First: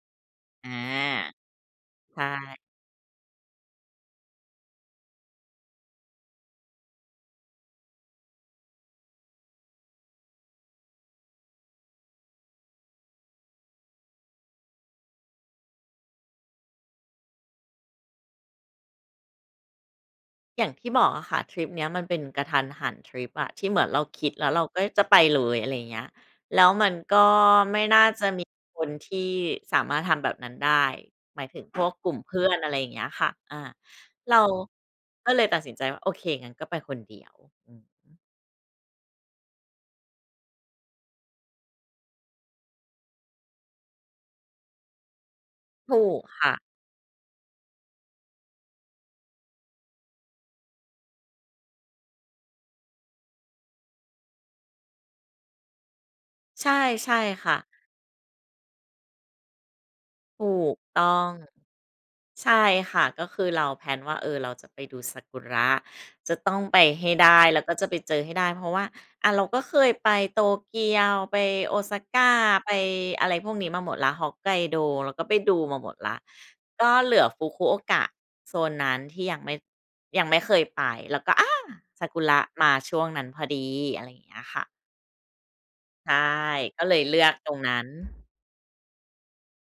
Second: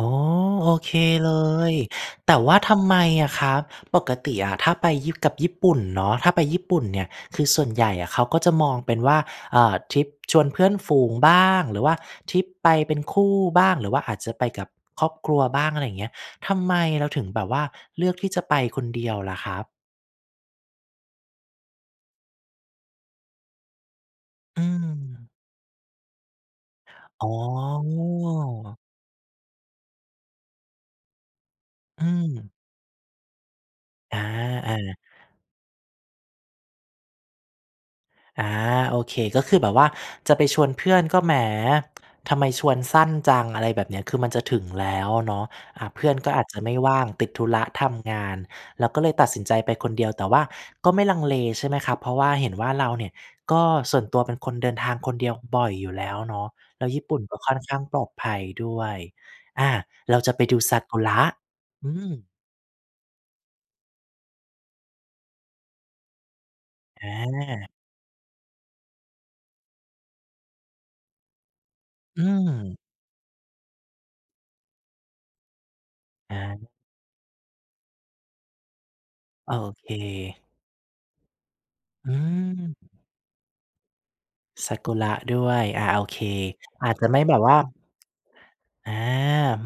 อ๋อ อโา อเคเลย ใชแต่ว่า่ ทำไมอะครับ ปกติอะถ้าไปยี่ กับญี่ปุ่นเนาะ ถ้าไปญี่ปุ่นเนี่ย คือส่วนใหญ่อะเขาก็จะมองเป็นว่า อ่า ทริปชวนเพื่อนฝูงบ้าง หรือว่าทริปไปเป็นคู่บ้าง หรือว่าอาจจะไปกับครอบครัวบ้าง อะไรอย่างเงี้ย ทำไมเราถึงแบบว่าเลือกที่จะไปคนเดียวล่ะครับ? อย่างที่บอกอะค่ะ ทริปเนี้ยมันเป็นกะทันหันทริปอะ ที่เหมือนเราคิดแล้วเอรืาก็จะไปม เลย อะไรอย่างเงี้ย แล้วมันก็อ๋อ ไม่น่าจะมีคนที่สามารถทำแบบนั้นได้ หมายถึง พวกอืกลุ่มเพื่อม น อะไรอย่างเงี้ยค่ะ อา อา เราอา ก็เลยตัดสินใจว่า "โอเค งั้นก็ไปคนเดียว" อือฮึ อา โอเค ก็คือแบบว่าจะไปชวนเพื่อนก็ แหม ทำไมชวนสั้นจัง อะไรแบบเนี้ย คือมันจะถึงแล้วอะเนาะ อ่า ถเพูื่อนกก็อคาจ่ะ จะไม่ว่าง ติดธุระทำงาน เราก็เลยตัดสินใจไปคนเดียว แต่ว่าก็ไม่ลังเลใช่ไหมครับ เพราะว่าเห็นว่าเราเนี่ยก็ ส่วนตัวเป็นคนเดินทางคนเดียวบ่อยอยู่แล้วเนาะ ใช่ แล้วญี่ใชปุ่่นก็คค่่ะ อนข้างปลอดภัยด้วย อา เราจะไปถดููซกากุตร้ะ อง อืม ใช่ค่ะ ก็คือเรา แพลน ว่า เออ เราจะไปดูซากุระ จะต้องไปให้ได้ แล้วอา ก็จะไปเจอให้ได้ เพราะว่า อา เราก็เคยไปโตเกียว ไปโอซากอื้า ไปม อะไรพวกนี้มาหมดแล้ว ฮอกไกโดเราก็ไปดูมาหมดแล้ว อา ก็เหลือฟุกุโอกะโซนนั้นที่ยังไโมอ่ เยังไม่ค เคยไป แล้วก็ อา ซอาืกุระมาม ช่วงนั้นพอดี อะไรอย่างเงี้ยค่ะ ซากุระด้วย อ่า โอใช่ เค ก็อเลาจยจะเลไืม่อกแบบตวร่า งนั้น อา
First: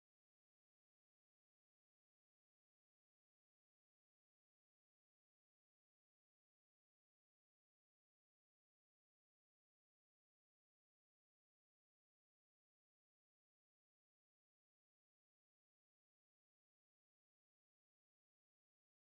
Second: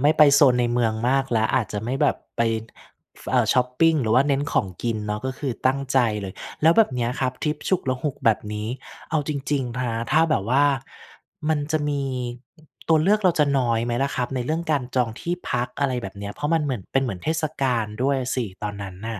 ไม่ไปโซนในเมืองมากแล้ว อาจจะไม่แบบไป ฟ เอ่อ ชอปปิง หรือว่าเน้นของกินเนาะ ก็คือตั้งใจเลย แล้วแบบเนี้ยครับ ทริปฉุกละหุกแบบนี้ เอาจริง ๆ นะ ถ้าแบบว่ามันจะมี ตัวเลือกเราจะน้อยไหมล่ะครับ? ในเรื่องการจองที่พัก อะไรแบบเนี้ย เพราะมันเหมือน เป็นเหมือนเทศกาลด้วยอะสิตอนนั้นน่ะ